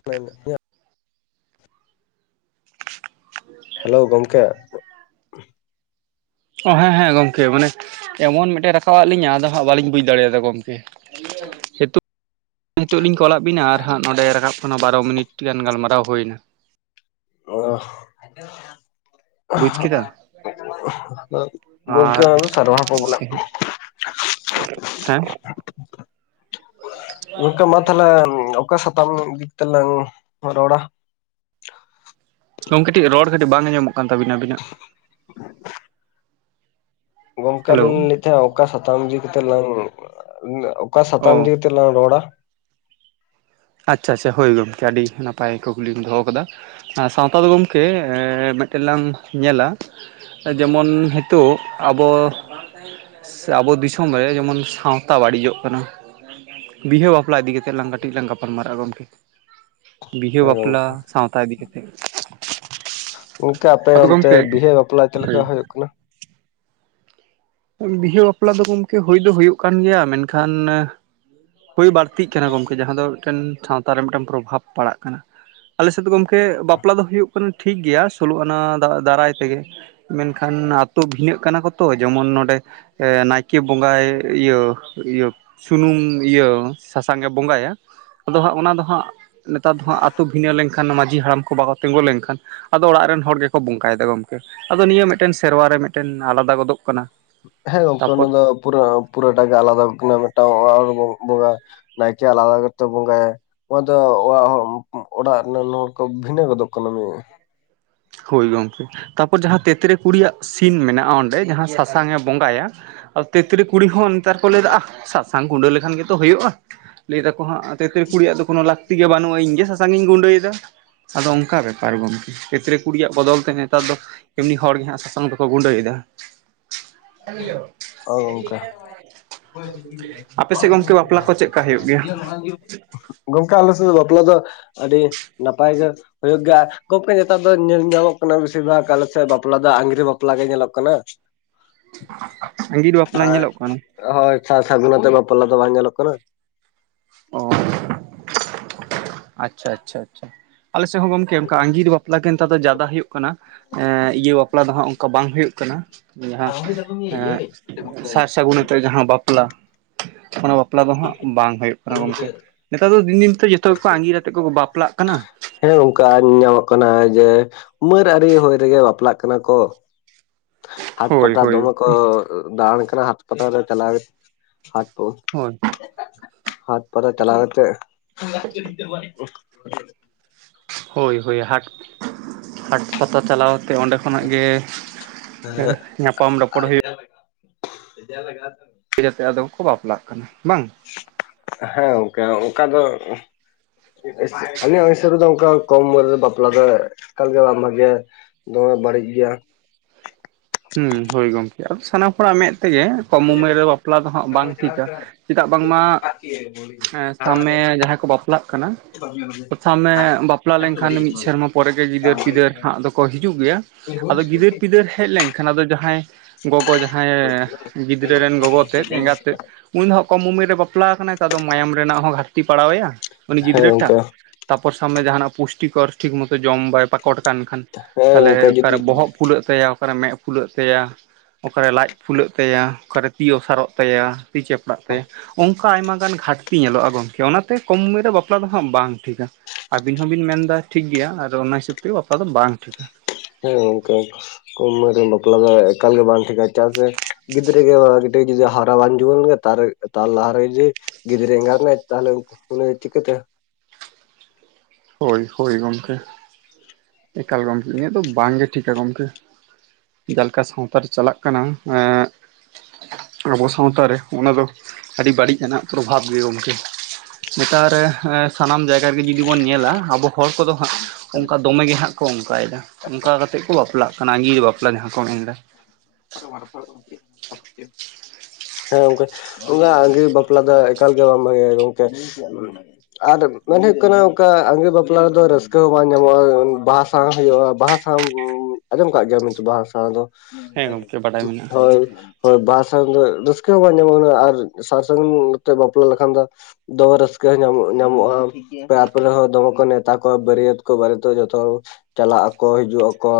[inaudible] Hello ᱜᱚᱢᱠᱮ ᱚ ᱦᱮᱸ ᱦᱮᱸ ᱜᱚᱝᱠᱮ ᱢᱟᱱᱮ ᱮᱢᱚᱱ ᱢᱤᱫᱴᱮᱱ ᱨᱟᱠᱟᱵᱟᱫ ᱞᱤᱧᱟ ᱟᱫᱚ ᱦᱟᱸᱜ ᱵᱟᱞᱤᱧ ᱵᱩᱡᱽ ᱫᱟᱲᱮᱭᱟᱫᱟ ᱜᱚᱢᱠᱮ ᱱᱤᱛᱳᱜ ᱱᱤᱛᱳᱜ ᱞᱤᱧ ᱠᱚᱞᱟᱫ ᱵᱤᱱᱟ ᱟᱨ ᱦᱟᱸᱜ ᱱᱚᱸᱰᱮ ᱨᱟᱠᱟᱵ ᱠᱟᱱᱟ ᱵᱟᱨᱚ ᱢᱤᱱᱤᱴ ᱟᱹᱰᱤ ᱜᱟᱱ ᱜᱟᱞᱢᱟᱨᱟᱣ ᱦᱩᱭ ᱮᱱᱟ [unintelligible] ᱵᱩᱡᱽ ᱠᱮᱫᱟ ᱟᱨ [unintelligible] ᱦᱮᱸ ᱜᱚᱢᱠᱮ ᱢᱟ ᱛᱟᱦᱚᱞᱮ ᱚᱠᱟ ᱥᱟᱛᱟᱢ ᱤᱫᱤ ᱛᱮᱞᱟᱝ ᱨᱚᱲᱟ ᱜᱚᱝ ᱠᱟᱹᱴᱤᱡ ᱨᱚᱲ ᱠᱟᱹᱴᱤᱡ ᱵᱟᱝ ᱟᱸᱡᱚᱢᱚᱜ ᱠᱟᱱ ᱛᱟᱹᱵᱤᱱᱟ ᱟᱵᱤᱱᱟᱜ [inaudible] ᱜᱚᱝᱠᱮ ᱦᱮᱞᱳ ᱟᱞᱤᱧ ᱞᱤᱧ ᱞᱟᱹᱭᱮᱫ ᱛᱟᱦᱮᱸᱱᱟ ᱚᱠᱟ ᱥᱟᱛᱟᱢ ᱤᱫᱤ ᱠᱟᱛᱮᱜ ᱞᱟᱝ ᱚᱠᱟ ᱚ ᱥᱟᱛᱟᱢ ᱤᱫᱤ ᱪᱮ ᱞᱟᱝ ᱨᱚᱲᱟ ᱟᱪᱪᱷᱟ ᱟᱪᱪᱷᱟ ᱦᱳᱭ ᱜᱚᱢᱠᱮ ᱟᱹᱰᱤ ᱱᱟᱯᱟᱭ ᱠᱩᱠᱞᱤᱢ ᱫᱚᱦᱚ ᱟᱠᱟᱫᱟ ᱥᱟᱶᱛᱟ ᱫᱚ ᱜᱚᱢᱠᱮ ᱢᱤᱫᱴᱮᱱ ᱞᱟᱝ ᱧᱮᱞᱟ ᱡᱮᱢᱚᱱ ᱦᱮᱛᱳᱜ ᱟᱵᱚ ᱥᱮ ᱟᱵᱚ ᱫᱤᱥᱚᱢ ᱨᱮ ᱡᱮᱢᱚᱱ ᱥᱟᱶᱛᱟ ᱵᱟᱹᱲᱤᱡᱚᱜ ᱠᱟᱱᱟ ᱵᱤᱦᱟᱹ ᱵᱟᱯᱞᱟ ᱤᱫᱤ ᱠᱟᱛᱮᱫ ᱞᱟᱝ ᱠᱟᱹᱴᱤᱡ ᱞᱟᱝ ᱜᱟᱯᱟᱞᱢᱟᱨᱟᱜᱼᱟ ᱜᱚᱢᱠᱮ ᱵᱤᱦᱟᱹ ᱦᱮᱸ ᱵᱟᱯᱞᱟ ᱜᱚᱝᱠᱮ ᱥᱟᱶᱛᱟ ᱤᱫᱤ ᱠᱟᱛᱮᱫ ᱜᱚᱝᱠᱮ ᱟᱯᱮ ᱚᱱᱛᱮ ᱵᱤᱦᱟᱹ ᱵᱟᱯᱞᱟ ᱪᱮᱫ ᱞᱮᱠᱟ ᱦᱩᱭᱩᱜ ᱠᱟᱱᱟ ᱵᱤᱦᱟᱹ ᱵᱟᱯᱞᱟ ᱫᱚ ᱜᱚᱝᱠᱮ ᱦᱩᱭ ᱫᱚ ᱦᱩᱭᱩᱜ ᱠᱟᱱ ᱜᱮᱭᱟ ᱢᱮᱱᱠᱷᱟᱱ ᱦᱩᱭ ᱵᱟᱹᱲᱛᱤᱜ ᱠᱟᱱᱟ ᱜᱚᱢᱠᱮ ᱡᱟᱦᱟᱸ ᱫᱚ ᱢᱤᱫᱴᱮᱱ ᱥᱟᱶᱛᱟ ᱨᱮ ᱢᱤᱫᱴᱮᱱ ᱯᱨᱚᱵᱷᱟᱵᱽ ᱯᱟᱲᱟᱜ ᱠᱟᱱᱟ ᱟᱞᱮ ᱥᱮᱫ ᱫᱚ ᱜᱚᱢᱠᱮ ᱵᱟᱯᱞᱟ ᱫᱚ ᱦᱩᱭᱩᱜ ᱠᱟᱱᱟ ᱴᱷᱤᱠ ᱜᱮᱭᱟ ᱥᱳᱞᱳ ᱟᱱᱟ ᱫᱟᱨᱟᱭ ᱛᱮᱜᱮ ᱢᱮᱱᱠᱷᱟᱱ ᱟᱛᱳ ᱵᱷᱤᱱᱟᱹᱜ ᱠᱟᱱᱟ ᱠᱚ ᱛᱚ ᱡᱮᱢᱚᱱ [unintelligible] ᱱᱟᱭᱠᱮ ᱵᱚᱸᱜᱟᱭ ᱤᱭᱟᱹ ᱤᱭᱟᱹ ᱥᱩᱱᱩᱢ ᱤᱭᱟᱹ ᱥᱟᱥᱟᱝ ᱮ ᱵᱚᱸᱜᱟᱭᱟ ᱟᱫᱚ ᱦᱟᱸᱜ ᱚᱱᱟ ᱫᱚ ᱦᱟᱸᱜ ᱱᱮᱛᱟᱨ ᱫᱚ ᱦᱟᱸᱜ ᱟᱛᱳ ᱵᱷᱤᱱᱟᱹ ᱞᱮᱱᱠᱷᱟᱱ ᱢᱟᱡᱷᱤ ᱦᱟᱲᱟᱢ ᱠᱚ ᱵᱟᱠᱚ ᱠᱚ ᱛᱮᱸᱜᱳ ᱞᱮᱱᱠᱷᱟᱱ ᱟᱫᱚ ᱚᱲᱟᱜ ᱨᱮᱱ ᱦᱚᱲ ᱜᱮᱠᱚ ᱵᱚᱸᱠᱟᱭᱮ‌ ᱫᱟ ᱜᱚᱢᱠᱮ ᱟᱫᱚ ᱱᱤᱭᱟᱹ ᱢᱤᱫᱴᱮᱱ ᱥᱮᱨᱣᱟᱨ ᱨᱮ ᱢᱤᱫᱴᱮᱱ ᱟᱞᱟᱫᱟ ᱜᱚᱫᱚᱜ ᱠᱟᱱᱟ ᱦᱮᱸ ᱜᱚᱝᱠᱮ ᱛᱟᱯᱚᱨ ᱚᱱᱟᱫᱚ ᱯᱩᱨᱟᱹ ᱯᱩᱨᱟᱹᱴᱟᱜ ᱜᱮ ᱟᱞᱟᱫᱟ ᱢᱤᱫᱴᱟᱝ ᱚᱲᱟᱜ ᱦᱚᱲ ᱵᱚᱸᱜᱟ ᱱᱟᱭᱠᱮ ᱟᱞᱟᱫᱟ ᱜᱮ ᱛᱚᱭ ᱵᱚᱜᱟᱭᱟ ᱚᱱᱟ ᱫᱚ ᱚᱲᱟᱜ ᱦᱚ ᱚᱲᱟᱜ ᱨᱮᱱᱟᱜ ᱱᱟᱣᱟ ᱠᱚ ᱵᱷᱤᱱᱟᱹ ᱜᱚᱫᱚᱜ ᱠᱟᱱᱟ ᱦᱳ ᱜᱚᱢᱠᱮ ᱛᱟᱨᱯᱚᱨ ᱡᱟᱦᱟᱸ ᱛᱮᱛᱨᱮ ᱠᱩᱲᱤᱭᱟᱜ ᱥᱤᱱ ᱢᱮᱱᱟᱜᱼᱟ ᱚᱸᱰᱮ ᱡᱟᱦᱟᱸ ᱥᱟᱥᱟᱝ ᱮ ᱵᱚᱸᱜᱟᱭᱟ ᱟᱨ ᱛᱮᱛᱨᱤ ᱠᱩᱲᱤ ᱦᱚᱸ ᱱᱮᱛᱟᱨ ᱠᱚ ᱞᱟᱹᱭᱫᱟ ᱟᱦ ᱥᱟᱥᱟᱝ ᱜᱩᱰᱟᱹ ᱞᱮᱠᱷᱟᱱ ᱜᱮᱛᱚ ᱦᱩᱭᱩᱜᱼᱟ ᱟᱦ ᱞᱟᱹᱭ ᱫᱟᱠᱚ ᱦᱟᱸᱜ ᱛᱮᱛᱨᱮ ᱠᱩᱲᱤᱭᱟᱜ ᱫᱚ ᱠᱳᱱᱳ ᱞᱟᱹᱠᱛᱤ ᱜᱮ ᱵᱟᱹᱱᱩᱜᱼᱟ ᱤᱧ ᱜᱮ‌ ᱥᱟᱥᱟᱝ ᱤᱧ ᱜᱩᱸᱰᱟᱹᱭ ᱮᱫᱟ ᱟᱫᱚ ᱚᱱᱠᱟ ᱵᱮᱯᱟᱨ ᱜᱚᱝᱠᱮ ᱛᱮᱛᱨᱮ ᱠᱩᱲᱤᱭᱟᱜ ᱵᱚᱫᱚᱞ ᱛᱮ ᱱᱮᱛᱟᱨ ᱫᱚ ᱮᱢᱱᱤ ᱦᱚᱲ ᱜᱮ ᱦᱟᱸᱜ ᱥᱟᱥᱟᱝ ᱫᱚᱠᱚ ᱜᱩᱸᱰᱟᱹᱭ ᱮᱫᱟ ᱦᱳᱭ ᱜᱚᱝᱠᱮ [unintelligible] ᱟᱯᱮ ᱥᱮᱫ ᱜᱚᱝᱠᱮ ᱵᱟᱯᱞᱟ ᱠᱚ ᱪᱮᱫ ᱞᱮᱠᱟ ᱦᱩᱭᱩᱜ ᱜᱮᱭᱟ ᱜᱚᱝᱠᱮ ᱟᱞᱮ ᱥᱮᱫ ᱫᱚ ᱵᱟᱯᱞᱟ ᱫᱚ ᱟᱹᱰᱤ ᱱᱟᱯᱟᱭ ᱜᱮ ᱦᱩᱭᱩᱜ ᱜᱮᱭᱟ ᱜᱚᱢᱠᱮ ᱱᱮᱛᱟᱨ ᱫᱚ ᱧᱮᱞ ᱧᱟᱢᱚᱜ ᱠᱟᱱᱟ ᱵᱮᱥᱤᱨ ᱵᱷᱟᱜᱽ ᱟᱞᱮ ᱥᱮᱫ ᱵᱟᱯᱞᱟ ᱫᱚ ᱟᱜᱤᱨ ᱵᱟᱯᱞᱟ ᱜᱮ ᱧᱮᱞᱚᱜ ᱠᱟᱱᱟ ᱟᱸᱜᱤᱨ ᱵᱟᱯᱞᱟ ᱟᱨ ᱧᱮᱞᱚᱜ ᱠᱟᱱᱟ ᱦᱳᱭ ᱥᱟᱨᱥᱟᱹᱜᱩᱱᱟᱛᱮ ᱵᱟᱯᱞᱟ ᱫᱚ ᱵᱟᱝ ᱧᱮᱞᱚᱜ ᱠᱟᱱᱟ ᱚ [unintelligible] ᱟᱪᱪᱷᱟ ᱟᱪᱪᱷᱟ ᱟᱪᱪᱷᱟ ᱟᱞᱮ ᱥᱮᱫ ᱦᱚᱸ ᱜᱚᱝᱠᱮ ᱚᱱᱠᱟ ᱟᱸᱜᱤᱨ ᱵᱟᱯᱞᱟ ᱜᱮ ᱱᱮᱛᱟᱨ ᱫᱚ ᱡᱟᱫᱟ ᱦᱳᱭᱳᱜ ᱠᱟᱱᱟ ᱤᱭᱟᱹ ᱵᱟᱯᱞᱟ ᱫᱚ ᱦᱟᱸᱜ ᱚᱱᱠᱟ ᱵᱟᱝ ᱦᱳᱭᱳᱜ ᱠᱟᱱᱟ [unintelligible] ᱮᱸ [unintelligible] ᱥᱟᱨ ᱥᱟᱹᱜᱩᱱ ᱟᱛᱮ ᱡᱟᱦᱟᱸ ᱵᱟᱯᱞᱟ ᱚᱱᱟ ᱵᱟᱯᱞᱟ ᱫᱚ ᱦᱟᱸᱜ ᱵᱟᱝ ᱦᱩᱭᱩᱜ ᱠᱟᱱᱟ ᱜᱚᱝᱠᱮ ᱱᱮᱛᱟᱨ ᱫᱚ ᱫᱤᱱ ᱫᱤᱱ ᱛᱮ ᱡᱚᱛᱚ ᱟᱺᱜᱤᱨ ᱟᱛᱮᱫ ᱠᱚ ᱵᱟᱯᱞᱟᱜ ᱠᱟᱱᱟ ᱦᱮᱸ ᱜᱚᱝᱠᱮ ᱟᱨ ᱧᱮᱧᱟᱢᱚᱜ ᱠᱟᱱᱟ ᱡᱮ ᱩᱢᱟᱹᱨ ᱟᱹᱨᱤ ᱦᱩᱭ ᱨᱮᱜᱮ ᱵᱟᱯᱞᱟᱜ ᱠᱟᱱᱟ ᱠᱚ ᱦᱟᱴ ᱦᱳᱭ ᱯᱟᱛᱟ ᱦᱳᱭ ᱫᱚᱢᱮ ᱠᱚ ᱫᱟᱬᱟᱱ ᱠᱟᱱᱟ ᱦᱟᱴ ᱯᱟᱛᱟ ᱨᱮ ᱪᱟᱞᱟᱣ ᱦᱳᱭ [unintelligible] ᱦᱟᱴ ᱯᱟᱛᱟ ᱪᱟᱞᱟᱣ ᱠᱟᱛᱮ ᱦᱳᱭ ᱦᱳᱭ ᱦᱟᱴ ᱦᱟᱴ ᱯᱟᱛᱟ ᱪᱟᱞᱟᱣ ᱠᱟᱛᱮ ᱚᱸᱰᱮ ᱠᱷᱚᱱᱟᱜ ᱜᱮ ᱧᱟᱯᱟᱢ ᱨᱚᱯᱚᱲ ᱦᱩᱭᱩᱜ [unintelligible] [unintelligible] ᱟᱫᱚ ᱠᱚ ᱵᱟᱯᱞᱟᱜ ᱠᱟᱱᱟ ᱵᱟᱝ ᱦᱮᱸ ᱜᱟᱝᱠᱮ ᱚᱱᱠᱟ ᱫᱚ ᱟᱹᱞᱤᱧᱟᱜ ᱦᱤᱥᱟᱹᱵ‌ ᱨᱮ ᱫᱚ ᱚᱱᱠᱟ ᱠᱚᱢ ᱩᱢᱮᱨ ᱨᱮ ᱵᱟᱯᱞᱟ ᱫᱚ ᱮᱠᱟᱞ ᱜᱮ ᱵᱟᱝ ᱵᱷᱟᱜᱮᱭᱟ ᱫᱚᱢᱮ ᱵᱟᱹᱲᱤᱡ ᱜᱮᱭᱟ ᱦᱩᱸ ᱦᱳᱭ ᱜᱚᱝᱠᱮ ᱟᱫᱚ ᱥᱟᱱᱟᱢ ᱦᱚᱲᱟᱜ ᱢᱮᱫ ᱛᱮᱜᱮ ᱠᱚᱢ ᱩᱢᱮᱨ ᱨᱮ ᱵᱟᱯᱞᱟ ᱫᱚ ᱦᱟᱸᱜ ᱵᱟᱝ ᱴᱷᱤᱠᱟ ᱪᱮᱫᱟᱜ ᱵᱟᱝᱢᱟ ᱥᱟᱢ ᱢᱮ ᱡᱟᱦᱟᱸᱭ ᱠᱚ ᱵᱟᱯᱞᱟᱜ ᱠᱟᱱᱟ [inaudible] ᱥᱟᱵᱢᱮ ᱵᱟᱯᱞᱟ ᱞᱮᱱᱠᱷᱟᱱ ᱢᱤᱫ ᱥᱮᱨᱢᱟ ᱯᱚᱨᱮ ᱜᱮ ᱜᱤᱫᱟᱹᱨ ᱯᱤᱫᱟᱹᱨ ᱦᱟᱸᱜ ᱫᱚᱠᱚ ᱦᱤᱡᱩᱜ ᱜᱮᱭᱟ ᱟᱫᱚ ᱜᱤᱫᱟᱹᱨ ᱯᱤᱫᱟᱹᱨ ᱦᱮᱡ ᱞᱮᱱᱠᱷᱟᱱ ᱮᱱᱠᱷᱟᱱ ᱟᱫᱚ ᱡᱟᱦᱟᱸᱭ ᱜᱚᱜᱚ ᱡᱟᱦᱟᱸᱭ ᱜᱤᱫᱽᱨᱟᱹ ᱨᱮᱱ ᱜᱚᱜᱚ ᱛᱮᱫ ᱮᱸᱜᱟᱛ ᱛᱮᱫ ᱩᱱᱤᱫᱚ ᱦᱟᱜ ᱠᱚᱢ ᱩᱢᱮᱨ ᱨᱮ ᱵᱟᱯᱞᱟ ᱠᱟᱱᱟᱭ ᱛᱚ ᱟᱫᱚ ᱢᱟᱭᱟᱢ ᱨᱮᱱᱟᱜ ᱦᱚᱸ ᱜᱷᱟᱴᱛᱤ ᱯᱟᱲᱟᱣ ᱟᱭᱟ ᱩᱱᱤ ᱦᱮᱸ ᱜᱤᱫᱽᱨᱟᱹ ᱴᱷᱟᱜ ᱜᱚᱝᱠᱮ ᱛᱟᱯᱚᱨ ᱥᱟᱢᱱᱮ ᱡᱟᱦᱟᱱᱟᱜ ᱯᱩᱥᱴᱤᱠᱚ ᱴᱷᱤᱠ ᱢᱚᱛᱚ ᱡᱚᱢ ᱵᱟᱭ ᱯᱟᱠᱚᱴ ᱠᱟᱱ ᱠᱷᱟᱱ ᱦᱮᱸ ᱛᱟᱦᱚᱞᱮ ᱜᱚᱝᱠᱮ ᱡᱩᱫᱤ ᱚᱠᱟᱨᱮ ᱵᱚᱦᱚᱜ ᱯᱷᱩᱞᱟᱹᱜ ᱛᱟᱭᱟ ᱚᱠᱟᱨᱮ ᱢᱮᱫ ᱯᱷᱩᱞᱟᱹᱜ ᱛᱟᱭᱟ ᱚᱠᱟᱨᱮ ᱞᱟᱡ ᱯᱷᱩᱞᱟᱹᱜ ᱛᱟᱭᱟ ᱚᱠᱟᱨᱮ ᱛᱤ ᱚᱥᱟᱨᱚᱜ ᱛᱟᱭᱟ ᱛᱤ ᱪᱮᱯᱲᱟᱜ ᱛᱟᱭᱟ ᱩᱝ ᱚᱱᱠᱟ ᱟᱭᱢᱟ ᱜᱟᱱ ᱜᱷᱟᱴᱛᱤ ᱧᱮᱞᱚᱜᱼᱟ ᱜᱚᱝᱠᱮ ᱚᱱᱟᱛᱮ ᱠᱚᱢ ᱩᱢᱮᱨ ᱨᱮ ᱵᱟᱯᱞᱟ ᱫᱚ ᱦᱟᱸᱜ ᱵᱟᱝ ᱴᱷᱤᱠᱼᱟ ᱟᱵᱤᱱ ᱦᱚᱸᱵᱤᱱ ᱢᱮᱱᱫᱟ ᱴᱷᱤᱠ ᱜᱮᱭᱟ ᱟᱨ ᱚᱱᱟ ᱦᱤᱥᱟᱹᱵᱽ ᱛᱮ ᱵᱟᱯᱞᱟ ᱫᱚ ᱵᱟᱝ ᱴᱷᱤᱠᱟ ᱦᱮᱸ ᱠᱚᱝᱠᱮ ᱠᱚᱢ ᱩᱢᱮᱨ ᱨᱮ ᱵᱟᱯᱞᱟ ᱫᱚ ᱮᱠᱟᱞ ᱜᱮ ᱵᱟᱝ ᱴᱷᱤᱠᱟ᱾ᱪᱮᱫᱟᱜ ᱥᱮ ᱜᱤᱫᱽᱨᱟᱹ ᱜᱮ ᱜᱤᱫᱽᱨᱟᱹ ᱡᱩᱫᱤ ᱦᱟᱨᱟ ᱵᱟᱝ ᱡᱩᱣᱟᱹᱱ ᱜᱮ ᱛᱟᱨ ᱛᱟᱨ ᱞᱟᱦᱟᱨᱮ ᱡᱚᱫᱤ ᱜᱤᱫᱽᱨᱟᱹ ᱮᱜᱟᱛ ᱱᱟᱭ ᱛᱟᱦᱚᱞᱮ ᱩᱱᱤ ᱪᱤᱠᱟᱹᱛᱮ ᱦᱳᱭ ᱦᱳᱭ ᱜᱚᱢᱠᱮ ᱮᱠᱟᱞ ᱜᱚᱢᱠᱮ ᱤᱧᱟᱹᱜ ᱫᱚ ᱵᱟᱝᱜᱮ ᱴᱷᱤᱠ ᱠᱟ ᱜᱚᱢᱠᱮ᱾ ᱡᱟᱦᱟᱸ ᱞᱮᱠᱟ ᱥᱟᱶᱛᱟ ᱨᱮ ᱪᱟᱞᱟᱜ ᱠᱟᱱᱟ ᱮᱸᱜ ᱟᱵᱚ ᱥᱟᱶᱛᱟ ᱨᱮ ᱚᱱᱟ ᱫᱚ ᱟᱹᱰᱤ ᱵᱟᱹᱲᱤᱡ ᱟᱱᱟᱜ ᱯᱨᱚᱵᱷᱟᱵᱽ ᱜᱮ ᱜᱚᱢᱠᱮ ᱱᱮᱛᱟᱨ ᱨᱮ ᱥᱟᱱᱟᱢ ᱡᱟᱭᱜᱟ ᱨᱮᱜᱮ ᱡᱩᱫᱤ ᱵᱚᱱ ᱧᱮᱞᱟ ᱟᱵᱚ ᱦᱚᱲ ᱠᱚᱫᱚ ᱦᱟᱸᱜ ᱚᱱᱠᱟ ᱫᱚᱢᱮ ᱜᱮ ᱦᱟᱸᱜ ᱠᱚ ᱚᱱᱠᱟᱭᱮᱫᱟ ᱚᱱᱠᱟ ᱠᱟᱛᱮᱜ ᱠᱚ ᱵᱟᱯᱞᱟᱜ ᱠᱟᱱᱟ᱾ ᱟᱹᱜᱤᱨ ᱵᱟᱯᱞᱟ ᱡᱟᱦᱟᱸ ᱠᱚ ᱢᱮᱱᱫᱟ᱾ [unintelligible] ᱦᱮᱸ ᱜᱚᱢᱠᱮ ᱚᱱᱟ ᱟᱸᱜᱤᱨ ᱵᱟᱯᱞᱟ ᱫᱚ ᱮᱠᱟᱞ ᱜᱮ ᱵᱟᱝ ᱵᱷᱟᱜᱮᱭᱟ ᱜᱚᱝᱠᱮ ᱟᱨ ᱢᱮᱱ ᱦᱩᱭᱩᱜ ᱠᱟᱱᱟ ᱚᱱᱠᱟ ᱟᱺᱜᱤᱨ ᱵᱟᱯᱞᱟ ᱨᱮᱫᱚ ᱨᱟᱹᱥᱠᱟᱹ ᱦᱚᱸ ᱵᱟᱝ ᱧᱟᱢᱚᱜ-ᱟ, ᱵᱟᱦᱟ ᱥᱟᱶᱦᱟᱜ-ᱟ ᱵᱟᱦᱟ ᱟᱸᱡᱚᱢ ᱟᱠᱟᱟᱜ ᱜᱮᱭᱟ ᱵᱟᱦᱟ ᱥᱟᱶ ᱫᱚ ᱦᱮᱸ ᱜᱚᱢᱠᱮ ᱵᱟᱰᱟᱭ ᱢᱮᱱᱟᱜᱼᱟ ᱦᱳᱭ ᱦᱳᱭ ᱵᱟᱦᱟ ᱥᱟᱶ [inaudible] ᱨᱟᱹᱥᱠᱟᱹ ᱦᱚᱸ ᱵᱟᱝ ᱧᱟᱢᱚᱜ ᱠᱟᱱᱟ ᱟᱨ ᱥᱟᱨ ᱥᱟᱹᱜᱩᱱ ᱛᱮ ᱵᱟᱯᱞᱟ ᱞᱮᱠᱷᱟᱱ ᱫᱚ ᱫᱚᱢᱮ ᱨᱟᱹᱥᱠᱟᱹ ᱧᱟᱢᱚᱜ ᱧᱟᱢᱚᱜ-ᱟ᱾ ᱛᱟᱨᱯᱚᱨᱮ ᱦᱚᱸ ᱫᱚᱢᱮ ᱠᱚ ᱱᱮᱣᱛᱟ ᱠᱚᱣᱟ ᱵᱟᱹᱨᱤᱭᱟᱛ ᱠᱚ ᱵᱟᱨᱮᱛ ᱡᱚᱛᱚ ᱦᱚᱲ ᱪᱟᱞᱟᱜ ᱟᱠᱚ ᱦᱤᱡᱩᱜ ᱟᱠᱚ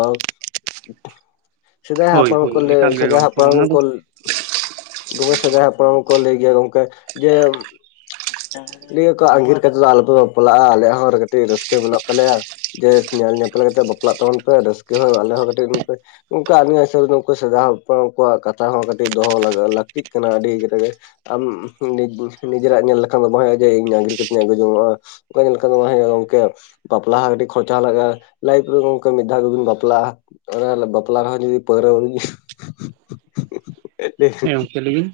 ᱥᱮᱫᱟᱭ ᱦᱳᱭ ᱦᱟᱯᱲᱟᱢ ᱦᱳᱭ ᱠᱚ ᱮᱠᱟᱞ ᱞᱟᱹᱭ ᱜᱮ ᱥᱮᱫᱟᱭ ᱜᱚᱝᱠᱮ᱾ ᱚᱱᱟ ᱦᱟᱯᱲᱟᱢ ᱫᱚ ᱠᱚ [unintelligible] ᱦᱟᱯᱲᱟᱢ ᱦᱚᱸᱠᱚ ᱞᱟᱹᱭ ᱜᱮᱭᱟ ᱜᱚᱢᱠᱮ ᱡᱮ ᱞᱟᱹᱭᱟ ᱠᱚ ᱟᱸᱜᱤᱨ ᱠᱟᱛᱮᱫ ᱫᱚ ᱟᱞᱚᱯᱮ ᱵᱟᱯᱞᱟᱜ-ᱟ᱾ ᱟᱞᱮᱭᱟᱜ ᱦᱚᱸ ᱠᱟᱹᱴᱤᱡ ᱨᱟᱹᱥᱠᱟᱹ ᱢᱮᱱᱟᱜ ᱛᱟᱞᱮᱭᱟ᱾ ᱡᱮ ᱧᱮᱞ ᱧᱮᱯᱮᱞ ᱠᱟᱛᱮ ᱵᱟᱯᱞᱟᱜ ᱛᱟᱵᱚᱱ ᱯᱮ ᱨᱟᱹᱥᱠᱟᱹ ᱦᱚᱸ ᱟᱞᱮ ᱦᱚᱸ ᱠᱟᱹᱴᱤᱡ ᱚᱝᱠᱟ ᱟᱹᱞᱤᱧᱟᱜ ᱦᱤᱥᱟᱹᱵᱽ ᱱᱩᱠᱩ ᱥᱮᱫᱟᱭ ᱦᱟᱯᱲᱟᱢ ᱠᱚᱣᱟᱜ ᱠᱟᱛᱷᱟ ᱦᱚᱸ ᱠᱟᱹᱴᱤᱡ ᱫᱚᱦᱚ ᱞᱟᱹᱠᱛᱤᱜ ᱠᱟᱱᱟ ᱟᱹᱰᱤ ᱨᱮᱜᱮ ᱟᱢ ᱱᱤᱡᱮ ᱱᱤᱡᱮᱨᱟᱜ ᱧᱮᱞ ᱞᱮᱠᱷᱟᱱ ᱫᱚ ᱵᱟᱝ ᱦᱩᱭᱩᱜ-ᱟ, ᱡᱮ ᱤᱧ ᱟᱸᱜᱤᱨ ᱠᱟᱛᱮ ᱤᱧ ᱟᱹᱜᱩ ᱡᱚᱝᱜ-ᱟ᱾ ᱚᱝᱠᱟ ᱧᱮᱞ ᱞᱮᱠᱷᱟᱱ ᱵᱟᱝ ᱦᱩᱭᱩᱜ-ᱟ ᱜᱚᱝᱠᱮ ᱵᱟᱯᱞᱟ ᱦᱚᱸ ᱟᱹᱰᱤ ᱠᱷᱚᱨᱪᱟ ᱞᱟᱜᱟᱼᱟ᱾ ᱞᱟᱭᱤᱯᱷ ᱨᱮ ᱜᱚᱝᱠᱮ ᱢᱤᱫ ᱫᱷᱟᱣ ᱜᱮᱵᱩᱱ ᱵᱟᱯᱞᱟᱜ-ᱟ᱾ ᱚᱱᱟ ᱵᱟᱯᱞᱟ ᱞᱟᱦᱟ ᱡᱩᱫᱤ ᱯᱟᱹᱣᱨᱟᱹ ᱵᱩᱱ ᱧᱩᱭᱟ [inaudible] ᱦᱮᱸ ᱜᱚᱢᱠᱮ ᱞᱟᱹᱭᱵᱤᱱ᱾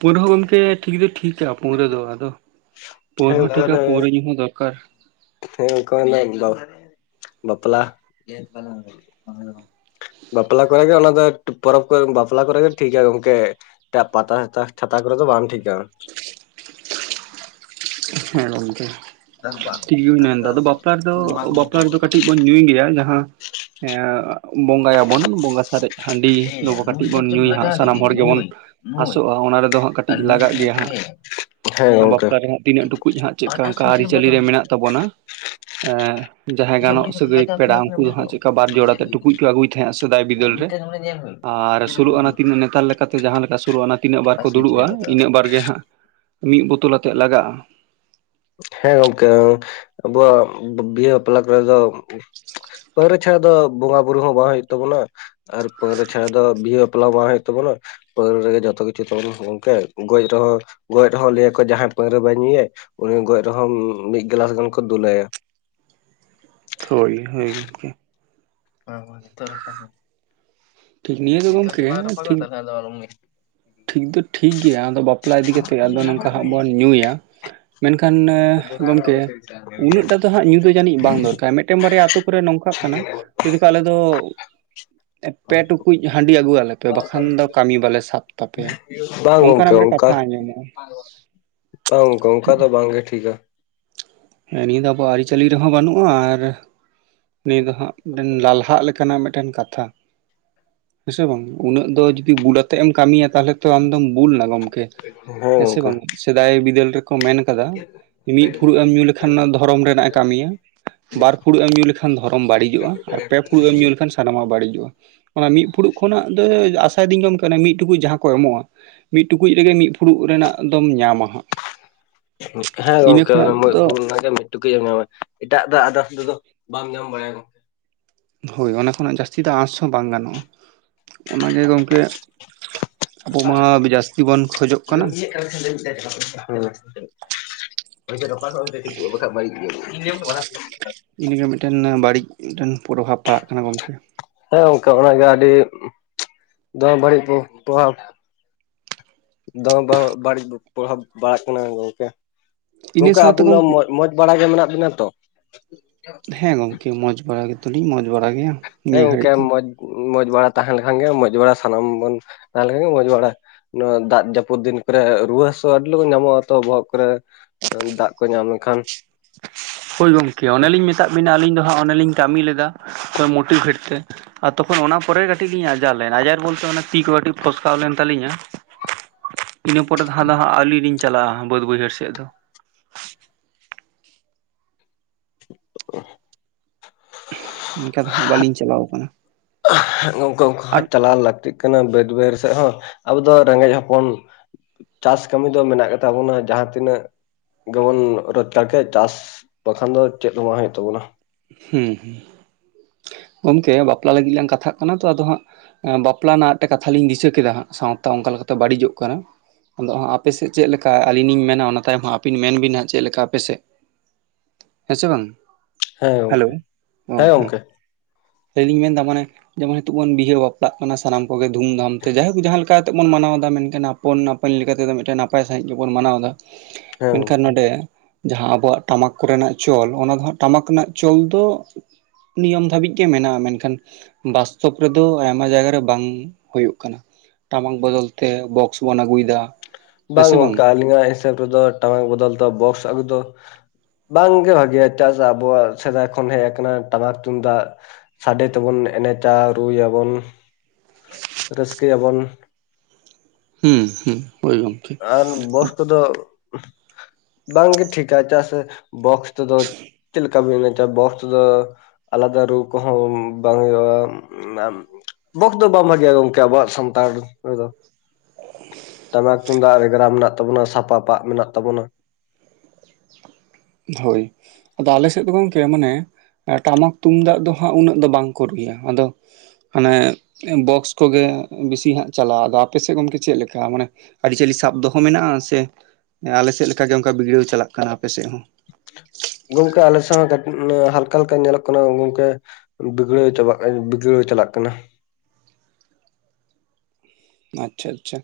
ᱯᱟᱹᱣᱨᱟᱹ ᱦᱚᱸ ᱜᱚᱢᱠᱮ ᱴᱷᱤᱠ ᱫᱚ ᱴᱷᱤᱠᱟ ᱯᱟᱹᱣᱨᱟᱹ ᱫᱚ ᱟᱫᱚ ᱦᱮᱸ ᱯᱟᱹᱣᱨᱟᱹ ᱴᱷᱤᱠᱟ᱾ ᱯᱟᱹᱣᱨᱟᱹ ᱧᱩ ᱦᱚᱸ ᱫᱚᱨᱠᱟᱨ ᱦᱮᱸ [unintelligible] ᱵᱟᱯᱞᱟ ᱵᱟᱯᱞᱟ ᱠᱚᱨᱮ ᱜᱮ ᱚᱱᱟ ᱫᱚ ᱯᱚᱨᱚᱵᱽ ᱠᱚᱨᱮ ᱵᱟᱯᱞᱟ ᱠᱚᱨᱮ ᱜᱮ ᱴᱷᱤᱠᱟ ᱜᱚᱝᱠᱮ᱾ ᱮᱴᱟᱜ ᱯᱟᱛᱟ ᱪᱷᱟᱛᱟ ᱠᱚᱨᱮ ᱫᱚ ᱵᱟᱝ ᱴᱷᱤᱠᱟ᱾ ᱦᱮᱸ ᱜᱚᱝᱠᱮ ᱴᱷᱤᱠ ᱜᱮ ᱵᱚᱱ ᱢᱮᱱᱫᱟ᱾ ᱟᱫᱚ ᱵᱟᱯᱞᱟ ᱨᱮᱫᱚ ᱵᱟᱯᱞᱟ ᱨᱮᱫᱚ ᱠᱟᱹᱴᱤᱡ ᱵᱚᱱ ᱧᱩᱭ ᱜᱮᱭᱟ᱾ ᱡᱟᱦᱟᱸ ᱦᱮᱸ ᱵᱚᱸᱜᱟᱭ ᱟᱵᱚᱱ ᱵᱚᱸᱜᱟ ᱥᱟᱨᱮᱡ ᱦᱟᱺᱰᱤ, ᱫᱚ ᱠᱟᱹᱴᱤᱡ ᱵᱚᱱ ᱧᱩᱭᱟ ᱦᱟᱸᱜ ᱥᱟᱱᱟᱢ ᱦᱚᱲ ᱜᱮᱵᱚᱱ ᱟᱥᱚᱜ-ᱟ᱾ ᱚᱱᱟ ᱨᱮᱫᱚ ᱦᱟᱸᱜ ᱠᱟᱹᱴᱤᱡ ᱞᱟᱜᱟᱜ ᱜᱮᱭᱟ ᱦᱟᱸᱜ ᱦᱮᱸ ᱜᱚᱝᱠᱮ ᱵᱟᱯᱞᱟ ᱨᱮ ᱦᱟᱸᱜ ᱛᱤᱱᱟᱹᱜ ᱴᱩᱠᱩᱡ ᱦᱟᱸᱜ ᱪᱮᱫ ᱠᱟ ᱚᱱᱠᱟ ᱟᱹᱨᱤᱪᱟᱹᱞᱤ ᱨᱮ ᱢᱮᱱᱟᱜ ᱛᱟᱵᱚᱱᱟ᱾ ᱮᱻ ᱡᱟᱦᱟᱸᱭ ᱜᱟᱱᱚᱜ ᱥᱟᱹᱜᱟᱹᱭ ᱯᱮᱲᱟ ᱩᱱᱠᱩ ᱫᱚ ᱦᱟᱸᱜ ᱪᱮᱫᱠᱟ ᱵᱟᱨ ᱡᱚᱲᱟ ᱛᱮ ᱴᱩᱠᱩᱡ ᱠᱚ ᱟᱹᱜᱩᱭ ᱛᱟᱦᱮᱸᱜᱼᱟ, ᱥᱮᱫᱟᱭ ᱵᱤᱫᱟᱹᱞ ᱨᱮ ᱟᱨ ᱥᱩᱨᱩᱜ-ᱟᱱᱟ ᱛᱤᱱᱟᱹᱜ ᱱᱮᱛᱟᱨ ᱞᱮᱠᱟ ᱠᱟᱛᱮ ᱡᱟᱦᱟᱸ ᱞᱮᱠᱟ ᱥᱩᱨᱩᱜ-ᱟ ᱚᱱᱟ ᱛᱤᱱᱟᱹᱜ ᱵᱟᱨ ᱠᱚ ᱫᱩᱲᱩᱵ-ᱟ ᱤᱱᱟᱹᱜ ᱵᱟᱨ ᱜᱮ ᱦᱟᱸᱜ ᱢᱤᱫ ᱵᱳᱛᱚᱞ ᱟᱛᱮ ᱞᱟᱜᱟᱜ-ᱟ᱾ ᱦᱮᱸ ᱜᱚᱝᱠᱮ ᱟᱵᱚᱣᱟᱜ ᱵᱤᱦᱟᱹ ᱵᱟᱯᱞᱟ ᱠᱚ ᱨᱮᱫᱚ ᱪᱷᱟᱲᱟ ᱫᱚ ᱵᱚᱸᱜᱟ ᱵᱩᱨᱩ ᱦᱚᱸ ᱵᱟᱝ ᱦᱳᱭᱳᱜ ᱛᱟᱵᱩᱱᱟ ᱟᱨ ᱯᱟᱹᱣᱨᱟ ᱪᱷᱟᱲᱟ ᱫᱚ ᱵᱤᱦᱟᱹ ᱵᱟᱯᱞᱟ ᱵᱟᱝ ᱦᱳᱭᱳᱜ ᱛᱟᱵᱚᱱᱟ᱾ ᱯᱟᱹᱣᱨᱟ ᱨᱮᱜᱮ ᱡᱚᱛᱚ ᱠᱤᱪᱷᱩ ᱛᱟᱵᱚᱱ ᱜᱚᱝᱠᱮ ᱜᱚᱡ ᱨᱮᱦᱚᱸ ᱜᱚᱡ ᱨᱮᱦᱚᱸ ᱞᱟᱹᱭᱟᱠᱚ ᱡᱟᱦᱟᱸᱭ ᱯᱟᱹᱣᱨᱟᱹ ᱵᱟᱭ ᱧᱩᱭᱟᱭ, ᱩᱱᱤ ᱜᱚᱡ ᱨᱮᱦᱚᱸ ᱢᱤᱫ ᱜᱞᱟᱥ ᱜᱟᱱ ᱠᱚ ᱫᱩᱞᱟᱭᱟ ᱦᱳᱭ ᱦᱳᱭ ᱜᱚᱢᱠᱮ᱾ ᱵᱟᱝ ᱵᱟᱝ [unintelligible] ᱴᱷᱤᱠ ᱱᱤᱭᱟᱹ ᱫᱚ ᱜᱚᱝᱠᱮ ᱦᱮᱸ ᱴᱷᱤᱠ [unintelligible] ᱴᱷᱤᱠ ᱫᱚ ᱴᱷᱤᱠ ᱜᱮᱭᱟ ᱟᱫᱚ ᱵᱟᱯᱞᱟ ᱤᱫᱤ ᱠᱟᱛᱮᱜ ᱟᱫᱚ ᱱᱚᱝᱠᱟ ᱦᱟᱸᱜ ᱵᱚᱱ ᱧᱩᱭᱟ ᱢᱮᱱᱠᱷᱟᱱ ᱜᱚᱢᱠᱮ ᱩᱱᱟᱹᱜ ᱴᱟ ᱫᱚ ᱧᱩ ᱫᱚ ᱡᱟᱹᱱᱤᱡ ᱵᱟᱝ ᱫᱚᱨᱠᱟᱨ ᱢᱤᱫᱴᱮᱱ ᱵᱟᱨᱭᱟ ᱟᱛᱳ ᱠᱚᱨᱮ ᱱᱚᱝᱠᱟᱜ ᱠᱟᱱᱟ [unintelligible] ᱟᱞᱮ ᱫᱚ ᱯᱮ ᱴᱩᱠᱩᱡ ᱦᱟᱺᱰᱤ ᱟᱹᱜᱩᱣᱟᱞᱮᱯᱮ ᱵᱟᱠᱷᱟᱱ ᱫᱚ ᱠᱟᱹᱢᱤ ᱵᱟᱞᱮ ᱥᱟᱵ ᱛᱟᱯᱮᱭᱟ [unintelligible] ᱵᱟᱝ ᱚᱱᱠᱟᱱᱟᱜ ᱜᱚᱝᱠᱮ ᱢᱤᱫᱴᱮᱱ ᱚᱱᱠᱟ ᱠᱟᱛᱷᱟ ᱟᱸᱡᱚᱢᱚᱜᱼᱟ ᱵᱟᱝ ᱜᱚᱝᱠᱮ ᱚᱱᱠᱟ ᱫᱚ ᱵᱟᱝ ᱜᱮ ᱴᱷᱤᱠᱟ ᱦᱮᱸ ᱱᱤᱭᱟᱹ ᱫᱚ ᱟᱵᱚᱣᱟᱜ ᱟᱹᱨᱤᱪᱟᱹᱞᱤ ᱨᱮᱦᱚᱸ ᱵᱟᱹᱱᱩᱜ-ᱟ ᱟᱨ ᱱᱤᱭᱟᱹ ᱫᱚ ᱦᱟᱸᱜ ᱵᱤᱱ ᱞᱟᱞᱦᱟᱜ ᱞᱮᱠᱟᱱᱟᱜ ᱢᱤᱫᱴᱮᱱ ᱠᱟᱛᱷᱟ ᱦᱮᱸᱥᱮ ᱵᱟᱝ ᱩᱱᱟᱹᱜ ᱫᱚ ᱡᱩᱫᱤ ᱵᱩᱞ ᱟᱛᱮᱜ ᱮᱢ ᱠᱟᱹᱢᱤᱭᱟ ᱛᱟᱦᱚᱞᱮ ᱛᱚ ᱟᱢᱫᱚᱢ ᱵᱩᱞ ᱮᱱᱟ ᱜᱚᱢᱠᱮ ᱦᱮᱸ ᱥᱮ ᱦᱚᱸᱜᱚᱝᱠᱮ ᱵᱟᱝ ᱥᱮᱫᱟᱭ ᱵᱤᱫᱟᱹᱞ ᱨᱮᱠᱚ ᱢᱮᱱ ᱠᱟᱫᱟ ᱢᱤᱫ ᱯᱷᱩᱲᱩᱜ ᱜᱟᱱ ᱧᱩ ᱞᱮᱠᱷᱟᱱ ᱫᱷᱚᱨᱚᱢ ᱨᱮᱱᱟᱱᱜ ᱮ ᱠᱟᱹᱢᱤᱭᱟ ᱵᱟᱨ ᱯᱷᱩᱲᱩᱜ ᱮᱢ ᱧᱩ ᱞᱮᱠᱷᱟᱱ ᱫᱷᱚᱨᱚᱢ ᱵᱟᱹᱲᱤᱡᱚᱜ-ᱟ ᱟᱨ ᱯᱮ ᱯᱷᱩᱲᱩᱜ ᱮᱢ ᱧᱩᱠ ᱞᱮᱠᱷᱟᱱ ᱥᱟᱱᱟᱢᱟᱜ ᱵᱟᱹᱲᱤᱡᱚᱜ-ᱟ ᱚᱱᱟ ᱢᱤᱫ ᱯᱷᱩᱲᱩᱜ ᱠᱷᱚᱱᱟᱜ ᱫᱚ ᱟᱥᱟ ᱫᱤᱧ ᱜᱮ ᱠᱚᱱᱠᱱᱜ ᱢᱤᱫ ᱴᱩᱠᱩᱡ ᱡᱟᱦᱟᱸ ᱠᱚ ᱮᱢᱚᱜ-ᱟ ᱢᱤᱫ ᱴᱩᱠᱩᱡ ᱨᱮᱜᱮ ᱢᱤᱫ ᱯᱷᱩᱲᱩᱜ ᱨᱮᱱᱟᱜ ᱫᱚᱢ ᱧᱟᱢᱟ ᱦᱟᱸᱜ ᱦᱮᱸ ᱤᱱᱟᱹ ᱜᱚᱝᱠᱮ ᱠᱷᱚᱱᱟᱜ ᱫᱚ ᱢᱤᱫᱵᱩᱨ ᱚᱱᱟᱜᱮ ᱢᱤᱫ ᱴᱩᱠᱩᱡ ᱮᱢ ᱧᱟᱢᱟ ᱮᱴᱟᱜ ᱫᱟᱜ ᱟᱫᱟᱨᱥ ᱫᱚ ᱵᱟᱢ ᱧᱟᱢ ᱵᱟᱲᱟᱭᱟ ᱦᱳᱭ ᱚᱱᱟ ᱠᱷᱚᱱᱟᱜ ᱡᱟᱹᱥᱛᱤ ᱫᱚ ᱟᱸᱥ ᱦᱚᱸ ᱵᱟᱝ ᱜᱟᱱᱚᱜ-ᱟ ᱚᱱᱟᱜᱮ ᱜᱚᱢᱠᱮ ᱟᱵᱚ ᱢᱟ ᱡᱟᱹᱥᱛᱤ ᱵᱚᱱ ᱠᱷᱚᱡᱚᱜ ᱠᱟᱱᱟ [unintelligible] ᱵᱟᱠᱚ [unintelligible] [unintelligible] ᱵᱟᱠᱷᱟᱡ ᱵᱟᱲᱤᱡ ᱜᱮ ᱦᱩᱭᱩᱜ [unintelligible] ᱧᱩᱧᱩ ᱫᱚ ᱤᱱᱟᱜᱮ ᱢᱤᱫᱴᱮᱱ ᱵᱟᱹᱲᱤᱡ ᱢᱤᱫᱴᱮᱱ ᱯᱨᱚᱵᱷᱟᱵᱽ ᱯᱟᱲᱟᱜ ᱠᱟᱱᱟ ᱜᱚᱝᱠᱮ ᱦᱮᱸ ᱜᱚᱝᱠᱮ ᱚᱱᱟᱜᱮ ᱟᱹᱰᱤ ᱫᱚᱢ ᱵᱟᱹᱲᱤᱡ ᱵᱚ ᱯᱨᱚᱵᱷᱟᱵᱽ ᱫᱚ [unintelligible] ᱵᱟᱹᱲᱤᱡ ᱯᱨᱚᱵᱷᱟᱯ ᱵᱟᱲᱟᱜ ᱠᱟᱱᱟ ᱜᱚᱝᱠᱮ ᱤᱱᱟᱹ ᱜᱚᱝᱠᱮ ᱥᱟᱶᱛᱮ ᱟᱹᱵᱤᱱ ᱫᱚ ᱜᱚᱢᱠᱮ ᱢᱚᱡᱽ ᱢᱚᱡᱽ ᱵᱟᱲᱟ ᱜᱮ ᱢᱮᱱᱟᱜ ᱵᱤᱱᱟ ᱛᱚ [unintelligible] ᱢᱚᱡᱽ ᱵᱟᱲᱟ ᱜᱮᱛᱚᱞᱤᱧ ᱢᱚᱸᱡᱽ ᱵᱟᱲᱟ ᱜᱮᱭᱟ ᱦᱮᱸ ᱱᱤᱭᱟᱹ ᱜᱚᱝᱠᱮ ᱜᱷᱟᱹᱲᱤᱡ ᱫᱚ ᱢᱚᱡᱽ ᱢᱚᱸᱡᱽ ᱵᱟᱲᱟ ᱛᱟᱦᱮᱸᱞᱠᱷᱟᱱ ᱜᱮ ᱢᱚᱸᱡᱽ ᱵᱟᱲᱟ ᱥᱟᱱᱟᱢ ᱵᱚᱱ ᱛᱟᱦᱮᱸᱞᱠᱷᱟᱱ ᱜᱮ ᱢᱚᱸᱡᱽ ᱵᱟᱲᱟ ᱱᱚᱣᱟ ᱫᱟᱜ ᱡᱟᱹᱯᱩᱫ ᱫᱤᱱ ᱠᱚᱨᱮ ᱨᱩᱣᱟᱹ ᱦᱟᱹᱥᱩ ᱟᱹᱰᱤ ᱞᱚᱠᱚᱱ ᱧᱟᱢᱚᱜ-ᱟ ᱛᱚ ᱵᱚᱦᱚᱜ ᱠᱚᱨᱮ ᱫᱟᱜ ᱠᱚ ᱧᱟᱢ ᱞᱮᱠᱷᱟᱱ ᱦᱳᱭ ᱜᱚᱢᱠᱮ ᱚᱱᱮᱞᱤᱧ ᱢᱮᱛᱟᱫ ᱵᱤᱱᱟ ᱟᱹᱞᱤᱧ ᱫᱚ ᱦᱟᱸᱜ ᱚᱱᱮᱞᱤᱧ ᱠᱟᱹᱢᱤ ᱞᱮᱫᱟ ᱦᱚᱭ ᱢᱚᱴᱤᱵᱷᱮᱴ ᱛᱮ ᱟᱨ ᱛᱚᱠᱷᱚᱱ ᱚᱱᱟ ᱯᱚᱨᱮ ᱠᱟᱹᱴᱤᱡ ᱞᱤᱧ ᱟᱡᱟᱨ ᱞᱮᱱᱟ ᱟᱡᱟᱨ ᱵᱚᱞᱛᱮ ᱚᱱᱟ ᱛᱤ ᱠᱚ ᱠᱟᱹᱴᱤᱡ ᱯᱷᱚᱥᱠᱟᱣ ᱞᱮᱱ ᱛᱟᱞᱤᱧᱟ ᱤᱱᱟᱹ ᱯᱚᱨᱮ ᱫᱚ ᱦᱟᱸ ᱫᱚ ᱦᱟᱸᱜ ᱟᱹᱞᱤᱧ ᱞᱤᱧ ᱪᱟᱞᱟᱜ-ᱟ ᱵᱟᱹᱫ ᱵᱟᱹᱭᱦᱟᱹᱲ ᱥᱮᱫ ᱫᱚ [inaudible] ᱮᱱᱠᱟ ᱨᱮᱦᱚᱸ ᱵᱟᱹᱞᱤᱧ ᱪᱟᱞᱟᱣ ᱠᱟᱱᱟ ᱦᱮ ᱜᱚᱝᱠᱮ ᱚᱝᱠᱟ ᱦᱚᱸ ᱪᱟᱞᱟᱣ ᱞᱟᱹᱠᱛᱤᱜ ᱠᱟᱱᱟ ᱵᱟᱹᱫ ᱵᱟᱹᱭᱦᱟᱲ ᱥᱮᱫ ᱦᱚᱸ ᱟᱵᱚ ᱫᱚ ᱨᱮᱸᱜᱮᱡ ᱦᱚᱯᱚᱱ ᱪᱟᱥ ᱠᱟᱹᱢᱤ ᱫᱚ ᱢᱮᱱᱟᱜ ᱜᱮ ᱛᱟᱵᱚᱱᱟ ᱡᱟᱦᱟᱸ ᱛᱤᱱᱟᱹᱜ ᱜᱮᱵᱚᱱ ᱨᱳᱡᱽᱜᱟᱨ ᱠᱮᱫ ᱪᱟᱥ ᱵᱟᱠᱷᱟᱱ ᱫᱚ ᱪᱮᱫ ᱦᱚᱸ ᱵᱟᱝ ᱦᱩᱭᱩᱜ ᱛᱟᱵᱚᱱᱟ ᱦᱩᱸ ᱜᱚᱝᱠᱮ ᱵᱟᱯᱞᱟ ᱞᱟᱹᱜᱤᱫ ᱞᱟᱝ ᱠᱟᱛᱷᱟᱜ ᱠᱟᱱᱟ ᱛᱚ ᱟᱫᱚ ᱦᱟᱸᱜ ᱵᱟᱯᱞᱟ ᱨᱮᱱᱟᱜ ᱟᱨ ᱢᱤᱫᱴᱟᱝ ᱠᱟᱛᱷᱟ ᱞᱤᱧ ᱫᱤᱥᱟᱹ ᱠᱮᱫᱟ ᱥᱟᱶᱛᱟ ᱚᱱᱠᱟ ᱞᱮᱠᱟᱛᱮ ᱵᱟᱹᱲᱤᱡᱚᱜ ᱠᱟᱱᱟ ᱟᱫᱚ ᱦᱟᱸᱜ ᱟᱯᱮᱥᱮᱫ ᱪᱮᱫ ᱞᱮᱠᱟ ᱟᱹᱞᱤᱧ ᱞᱤᱧ ᱢᱮᱱᱟ ᱚᱱᱟ ᱛᱟᱭᱚᱢ ᱦᱚᱸ ᱟᱹᱵᱤᱱ ᱢᱮᱱ ᱵᱤᱱ ᱦᱟᱸᱜ ᱪᱮᱫ ᱞᱮᱠᱟ ᱟᱯᱮᱥᱮᱫ ᱦᱮᱸᱥᱮ ᱵᱟᱝ ᱦᱮᱸ ᱦᱮᱞᱳ ᱜᱚᱝᱠᱮ ᱚ ᱦᱮᱸ ᱦᱚᱸ ᱜᱚᱝᱠᱮ ᱦᱚᱸᱟᱹᱞᱤᱧ ᱢᱮᱱᱫᱟ ᱢᱟᱱᱮ ᱡᱮᱢᱚᱱ ᱛᱮ ᱵᱚᱱ ᱵᱤᱭᱟᱣᱟᱹ ᱵᱟᱯᱞᱟᱜ ᱠᱟᱱᱟ ᱥᱟᱱᱟᱢ ᱠᱚᱜᱮ ᱫᱷᱩᱢᱫᱷᱟᱢ ᱛᱮ ᱡᱟᱦᱟᱭ ᱠᱚ ᱡᱟᱦᱟᱸ ᱞᱮᱠᱟ ᱛᱮ ᱵᱚᱱ ᱢᱟᱱᱟᱶ ᱫᱟ ᱢᱮᱱᱠᱷᱟᱱᱟᱼᱼ ᱯᱚᱱ ᱱᱟᱯᱤᱱ ᱞᱮᱠᱟ ᱛᱮᱫᱚ ᱢᱤᱫᱴᱮᱱ ᱱᱟᱯᱟᱭ ᱥᱟᱺᱦᱤᱡ ᱜᱮᱵᱚᱱ ᱢᱟᱱᱟᱣ ᱫᱟ᱾ ᱦᱮᱸ ᱢᱮᱱ ᱠᱷᱟᱱ ᱜᱚᱝᱠᱮ ᱱᱦᱸᱰᱮ ᱡᱟᱦᱟᱸ ᱟᱵᱚᱣᱟᱜ ᱴᱟᱢᱟᱠ ᱠᱚᱨᱮ ᱱᱟᱜ ᱪᱚᱞ ᱚᱱᱟ ᱫᱚ ᱦᱟᱸᱜ ᱴᱟᱢᱟᱠ ᱨᱮᱱᱟᱜᱼᱼ ᱪᱚᱞ ᱫᱚ ᱱᱤᱭᱚᱢ ᱫᱷᱟᱵᱤᱡ ᱜᱮ ᱢᱮᱱᱟᱜ-ᱟ ᱢᱮᱱᱠᱷᱟᱱᱼᱼ ᱵᱟᱥᱛᱚᱵᱽ ᱨᱮᱫᱚ ᱟᱭᱢᱟ ᱡᱟᱭᱜᱟ ᱨᱮ ᱵᱟᱝ ᱦᱚᱭᱩᱜ ᱠᱟᱱᱟ᱾ ᱴᱟᱢᱟᱠ ᱵᱚᱫᱚᱞ ᱛᱮ ᱵᱚᱠᱥ ᱵᱚᱱ ᱟᱹᱜᱩᱭ ᱫᱟ᱾ ᱵᱟᱝ ᱜᱚᱝᱠᱮ ᱟᱞᱤᱧᱟᱜ ᱦᱤᱥᱟᱹᱵᱽ ᱨᱮᱫᱚ ᱴᱟᱢᱟᱠ ᱵᱚᱫᱚᱞ ᱫᱚ ᱵᱚᱠᱥ ᱟᱜᱩ ᱫᱚᱼᱼ ᱵᱟᱝ ᱜᱮ ᱵᱷᱟᱜᱮᱭᱟ ᱪᱮᱫᱟᱜ ᱥᱮ ᱟᱵᱚᱣᱟᱜ ᱥᱮᱫᱟᱭ ᱠᱷᱚᱱ ᱦᱮᱡ ᱟᱠᱟᱱᱟ ᱴᱟᱢᱟᱠ ᱛᱩᱢᱫᱟᱜ᱾ ᱥᱟᱰᱮ ᱛᱮᱵᱚᱱ ᱮᱱᱮᱡᱟ ᱨᱩᱭᱟᱵᱚᱱ ᱨᱟᱹᱥᱠᱟᱹ ᱟᱵᱚᱱ᱾ ᱦᱮᱸ ᱦᱮᱸ᱾ ᱟᱨ ᱵᱚᱭᱮᱥ ᱠᱚᱫᱚ [unintelligible] ᱼᱼ ᱵᱟᱝ ᱜᱮ ᱴᱷᱤᱠᱟ ᱪᱟᱜ ᱥᱮ ᱵᱚᱠᱥ ᱛᱮᱫᱚ ᱪᱮᱜ ᱞᱮᱠᱟᱢ‌ ᱮᱱᱮᱡᱟ ᱵᱚᱠᱥᱼᱼ ᱟᱫᱚ ᱟᱞᱟᱫᱟ ᱨᱩ ᱠᱚᱦᱚ ᱵᱟᱝ ᱦᱩᱭᱩᱜ-ᱟ [unintelligible] ᱵᱚᱠᱥ ᱫᱚ ᱵᱟᱝ ᱵᱷᱟᱜᱮᱭᱟ ᱜᱚᱝᱠᱮ ᱟᱵᱚᱣᱟᱜ ᱥᱟᱱᱛᱟᱲ ᱨᱮᱫᱚ᱾ ᱴᱟᱢᱟᱠ ᱛᱩᱢᱫᱟᱜ ᱨᱮᱜᱽᱲᱟ ᱢᱮᱱᱟᱜ ᱛᱟᱵᱚᱱᱟ ᱥᱟᱯᱟᱵᱼᱼ ᱥᱟᱯᱟᱵ ᱢᱮᱱᱟᱜ ᱛᱟᱵᱚᱱᱟ᱾ ᱦᱳᱭ᱾ ᱟᱫᱚ ᱟᱞᱮ ᱥᱮᱫ ᱫᱚ ᱜᱚᱝᱠᱮ ᱢᱟᱱᱮ ᱮᱸ ᱴᱟᱢᱟᱠ ᱛᱩᱢᱫᱟᱜ ᱫᱚ ᱦᱟᱸᱜ ᱩᱱᱟᱹᱜ ᱫᱚ ᱵᱟᱝ ᱠᱚ ᱨᱩᱭᱟ ᱟᱫᱚᱼᱼ ᱢᱟᱱᱮ ᱵᱚᱠᱥ ᱠᱚᱜᱮ ᱵᱤᱥᱤ ᱦᱟᱸᱜ ᱪᱟᱞᱟᱜ-ᱟ ᱟᱫᱚ ᱟᱯᱮ ᱥᱮᱜ ᱜᱚᱜᱠᱮ ᱪᱮᱫ ᱞᱮᱠᱟ ᱢᱟᱱᱮᱼᱼ ᱟᱹᱨᱤᱼᱪᱟᱹᱞᱤ ᱥᱟᱵ ᱫᱚᱦᱚ ᱢᱮᱱᱟᱜ-ᱟ ᱥᱮ ᱮᱸ ᱟᱞᱮ ᱥᱮᱫ ᱞᱮᱠᱟ ᱜᱮ ᱚᱱᱠᱟ ᱵᱤᱜᱽᱲᱟᱹᱣ ᱪᱟᱞᱟᱜ ᱠᱟᱱᱟ ᱟᱯᱮ ᱥᱮᱜ ᱦᱚᱸ? ᱜᱚᱝᱠᱮ ᱟᱞᱮ ᱥᱮᱫ ᱦᱚᱸ ᱠᱟᱴᱤᱡ ᱢᱟᱱᱮ ᱦᱟᱞᱼᱼ ᱠ‌ᱟ ᱦᱟᱞᱠ‌ᱟ ᱧᱮᱞᱚᱜ ᱠᱟᱱᱟ ᱜᱚᱝᱠᱮ ᱵᱤᱜᱽᱲᱟᱹᱣ ᱪᱟᱵᱟᱜ ᱠᱟᱱᱟ ᱵᱤᱜᱽᱲᱟᱹᱣ ᱪᱟᱞᱟᱜ ᱠᱟᱱᱟ᱾ ᱟᱪᱪᱷᱟ ᱟᱪᱪᱷᱟ᱾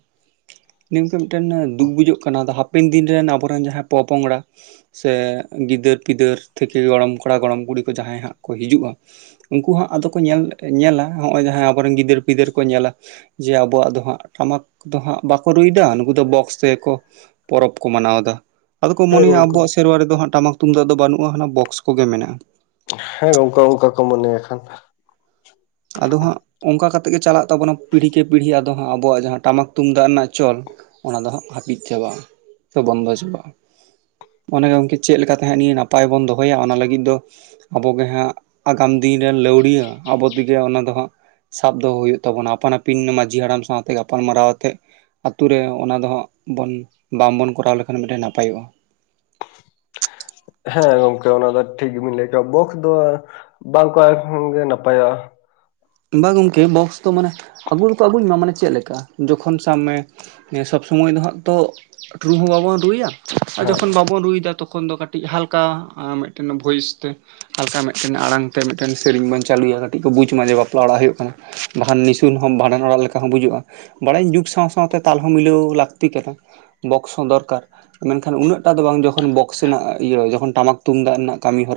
ᱱᱤᱭᱟᱹ ᱜᱚᱝᱠᱮ ᱢᱤᱫᱴᱮᱱ ᱫᱩᱠ ᱵᱩᱡᱷᱟᱹᱜ ᱠᱟᱱᱟ ᱟᱫᱚ ᱦᱟᱯᱼᱼ ᱯᱮᱱ ᱫᱤᱱ ᱨᱮᱱ ᱟᱵᱚᱨᱮᱱ ᱡᱟᱦᱟᱸᱭ ᱯᱚᱼᱯᱚᱝᱜᱽᱲᱟᱼᱼ ᱥᱮ ᱜᱤᱫᱟᱹᱨ ᱯᱤᱫᱟᱹᱨ ᱛᱷᱮᱠᱮ ᱜᱚᱲᱚᱢ ᱠᱚᱲᱟ ᱜᱚᱲᱚᱢ ᱠᱩᱲᱤ ᱠᱚ ᱡᱟᱦᱟᱸᱭ ᱦᱟᱸᱜ ᱠᱚ ᱦᱤᱡᱩᱜ-ᱟ᱾ ᱩᱱᱠᱩ ᱦᱟᱸᱜ ᱟᱫᱚ ᱠᱚ ᱧᱮᱞ ᱧᱮᱞᱟ ᱱᱚᱜᱚ-ᱚᱸᱭ ᱡᱟᱦᱟᱸ ᱟᱵᱚᱨᱮᱱ ᱜᱤᱫᱟᱹᱨ ᱯᱤᱫᱟᱹᱨ ᱠᱚ ᱧᱮᱞᱟ ᱡᱮ ᱼᱼ ᱟᱵᱚᱣᱟᱜ ᱫᱚ ᱦᱟᱸᱜ ᱴᱟᱢᱟᱠ ᱫᱚ ᱦᱟᱸᱜ ᱵᱟᱠᱚ ᱨᱩᱭ ᱮᱫᱟ ᱱᱩᱠᱩ ᱫᱚ ᱵᱚᱠᱥ ᱛᱮᱜᱮ ᱠᱚᱼᱼ ᱯᱚᱨᱚᱵᱽ ᱠᱚ ᱢᱟᱱᱟᱣ ᱮᱫᱟ᱾ ᱟᱫᱚ ᱠᱚ ᱦᱮᱸ ᱢᱚᱱᱮᱭᱟ ᱜᱚᱝᱠᱮ ᱟᱵᱚᱣᱟᱜ ᱥᱮᱨᱣᱟ ᱨᱮᱫᱚ ᱦᱟᱸᱜ ᱴᱟᱢᱟᱠ ᱛᱩᱢᱫᱟᱜ ᱫᱚ ᱵᱟᱱᱩᱜ-ᱟ ᱦᱟᱱᱟ ᱵᱚᱠᱥ ᱠᱚᱜᱮ ᱢᱮᱱᱟᱜ-ᱟ᱾ ᱦᱮᱸ ᱜᱚᱝᱠᱮ ᱚᱱᱠᱟ ᱠᱚ ᱢᱚᱱᱮᱭᱟ ᱠᱷᱟᱱᱼᱼ ᱟᱫᱚ ᱦᱟᱸᱜ ᱚᱱᱠᱟ ᱠᱟᱛᱮᱫ ᱜᱮ ᱪᱟᱞᱟᱜ ᱛᱟᱵᱚᱱᱟ ᱯᱤᱲᱦᱤ ᱠᱮ ᱯᱤᱲᱦᱤ ᱟᱫᱚ ᱦᱟᱸᱜ ᱟᱵᱚᱣᱟᱜ ᱡᱟᱦᱟᱸ ᱴᱟᱢᱟᱠ ᱛᱩᱢᱫᱟᱜ ᱨᱮᱱᱟᱜ ᱪᱚᱞᱼᱼ ᱚᱱᱟ ᱫᱚ ᱦᱟᱸᱜ ᱦᱟᱯᱤᱫ ᱪᱟᱵᱟᱜ-ᱟ ᱥᱮ ᱵᱚᱱᱫᱚ ᱪᱟᱵᱟᱜ-ᱟ᱾ ᱚᱱᱮ ᱜᱚᱝᱠᱮ ᱪᱮᱫ ᱞᱮᱠᱟ ᱛᱮ ᱦᱟᱸᱜ ᱱᱤᱭᱟᱹ ᱱᱟᱯᱟᱭ ᱵᱚᱱ ᱫᱚᱦᱚᱭᱟ ᱚᱱᱟ ᱞᱟᱜᱤᱫ ᱫᱚᱼᱼ ᱟᱵᱚᱱᱜᱮ ᱦᱟᱸᱜ ᱟᱜᱟᱢ ᱫᱤᱱ ᱨᱮᱱ ᱞᱟᱹᱣᱲᱤᱭᱟᱹ ᱟᱵᱚᱼᱼ ᱛᱮ ᱜᱮ ᱚᱱᱟ ᱫᱚ ᱦᱟᱸᱜ ᱥᱟᱵ ᱫᱚᱦᱚ ᱦᱩᱭᱩᱜ ᱛᱟᱵᱚᱱᱟ ᱟᱯᱟᱱ ᱟᱹᱯᱤᱱ ᱢᱟᱸᱡᱷᱤ ᱦᱟᱲᱟᱢ ᱥᱟᱶᱛᱮ ᱜᱟᱯᱟᱞ ᱢᱟᱨᱟᱣ ᱟᱛᱮᱜᱼᱼ ᱟᱛᱩ ᱨᱮ ᱚᱱᱟ ᱫᱚ ᱦᱟᱸᱜ ᱵᱚᱱ ᱵᱟᱝᱵᱚᱱ ᱠᱚᱨᱟᱣ ᱞᱮᱠᱷᱟᱱ ᱢᱤᱫᱴᱮᱱ ᱱᱟᱯᱟᱭᱚᱜ-ᱟ᱾ ᱦᱮᱸ ᱜᱚᱝᱠᱮ ᱚᱱᱟ ᱫᱚ ᱴᱷᱤᱠ ᱜᱮᱵᱤᱱ ᱞᱟᱹᱭ ᱟᱠᱟᱫ-ᱟ᱾ ᱵᱚᱠᱥ ᱫᱚ ᱵᱟᱝ ᱠᱚ ᱮᱢ ᱨᱮᱦᱚᱸ ᱱᱟᱯᱟᱭᱟ᱾ ᱵᱟᱝ ᱜᱚᱝᱠᱮ ᱵᱚᱠᱥ ᱫᱚ ᱢᱟᱱᱮ ᱟᱜᱩ ᱫᱚᱠᱚ ᱟᱜᱩᱭ ᱢᱟ ᱢᱟᱱᱮ ᱪᱮᱫ ᱞᱮᱠᱟ ᱡᱚᱠᱷᱚᱱ ᱥᱟᱵᱽ ᱢᱮᱼᱼ ᱦᱮᱸ ᱥᱚᱵᱽ ᱥᱚᱢᱚᱭ ᱫᱚ ᱦᱟᱸᱜ ᱛᱚ ᱨᱩ ᱦᱚᱸ ᱵᱟᱵᱚᱱ ᱨᱩᱭᱟ ᱟᱨ ᱦᱮᱸ ᱡᱚᱠᱷᱚᱱ ᱵᱟᱵᱚᱱ ᱨᱩᱭ ᱮᱫᱟ ᱛᱚᱠᱷᱚᱱ ᱫᱚ ᱠᱟᱹᱴᱤᱡᱼᱼ ᱦᱟᱞᱠᱟ ᱢᱤᱫᱴᱮᱱ ᱵᱷᱚᱭᱤᱥ ᱛᱮᱼᱼ ᱦᱟᱞᱠᱟ ᱢᱤᱫᱴᱮᱱ ᱟᱬᱟᱝ ᱛᱮ ᱢᱤᱫᱴᱮᱱ ᱥᱤᱨᱤᱧ ᱵᱩᱱ ᱪᱟᱞᱩᱭᱟ ᱠᱟᱹᱴᱤᱡ ᱠᱚ ᱵᱩᱪ ᱢᱟ ᱡᱮ ᱵᱟᱯᱼᱼ ᱞᱟ‌ ᱚᱲᱟᱜ ᱦᱩᱭᱩᱜ ᱠᱟᱱᱟ᱾ ᱵᱟᱠᱷᱟᱱ ᱱᱤᱥᱩᱱ ᱦᱚᱸ ᱵᱷᱟᱸᱰᱟᱱ ᱚᱲᱟᱜ ᱞᱮᱠᱟ ᱦᱚᱸ ᱵᱩᱡᱩᱜ-ᱟ᱾ ᱵᱟᱲᱟᱭᱟᱹᱧ ᱡᱩᱜᱽ ᱥᱟᱶ ᱥᱟᱶᱛᱮ ᱛᱟᱞ ᱦᱚᱸ ᱢᱤᱞᱟᱹᱣ ᱞᱟᱠᱛᱤ ᱠᱟᱱᱟ ᱵᱚᱠᱥ ᱦᱚᱸ ᱫᱚᱨᱠᱟᱨᱼᱼ ᱢᱮᱱᱠᱷᱟᱱ ᱩᱱᱟᱹᱜ ᱴᱟᱜ ᱫᱚ ᱵᱟᱝ ᱡᱚᱠᱷᱚᱱ ᱵᱚᱠᱥ ᱨᱮᱱᱟᱜ ᱤᱭᱟᱹ ᱡᱚᱠᱷᱚᱱ ᱴᱟᱢᱟᱠ ᱛᱩᱢᱫᱟᱜ ᱨᱮᱱᱟᱜ ᱠᱟᱢᱤ ᱦᱚᱨᱟᱼᱼ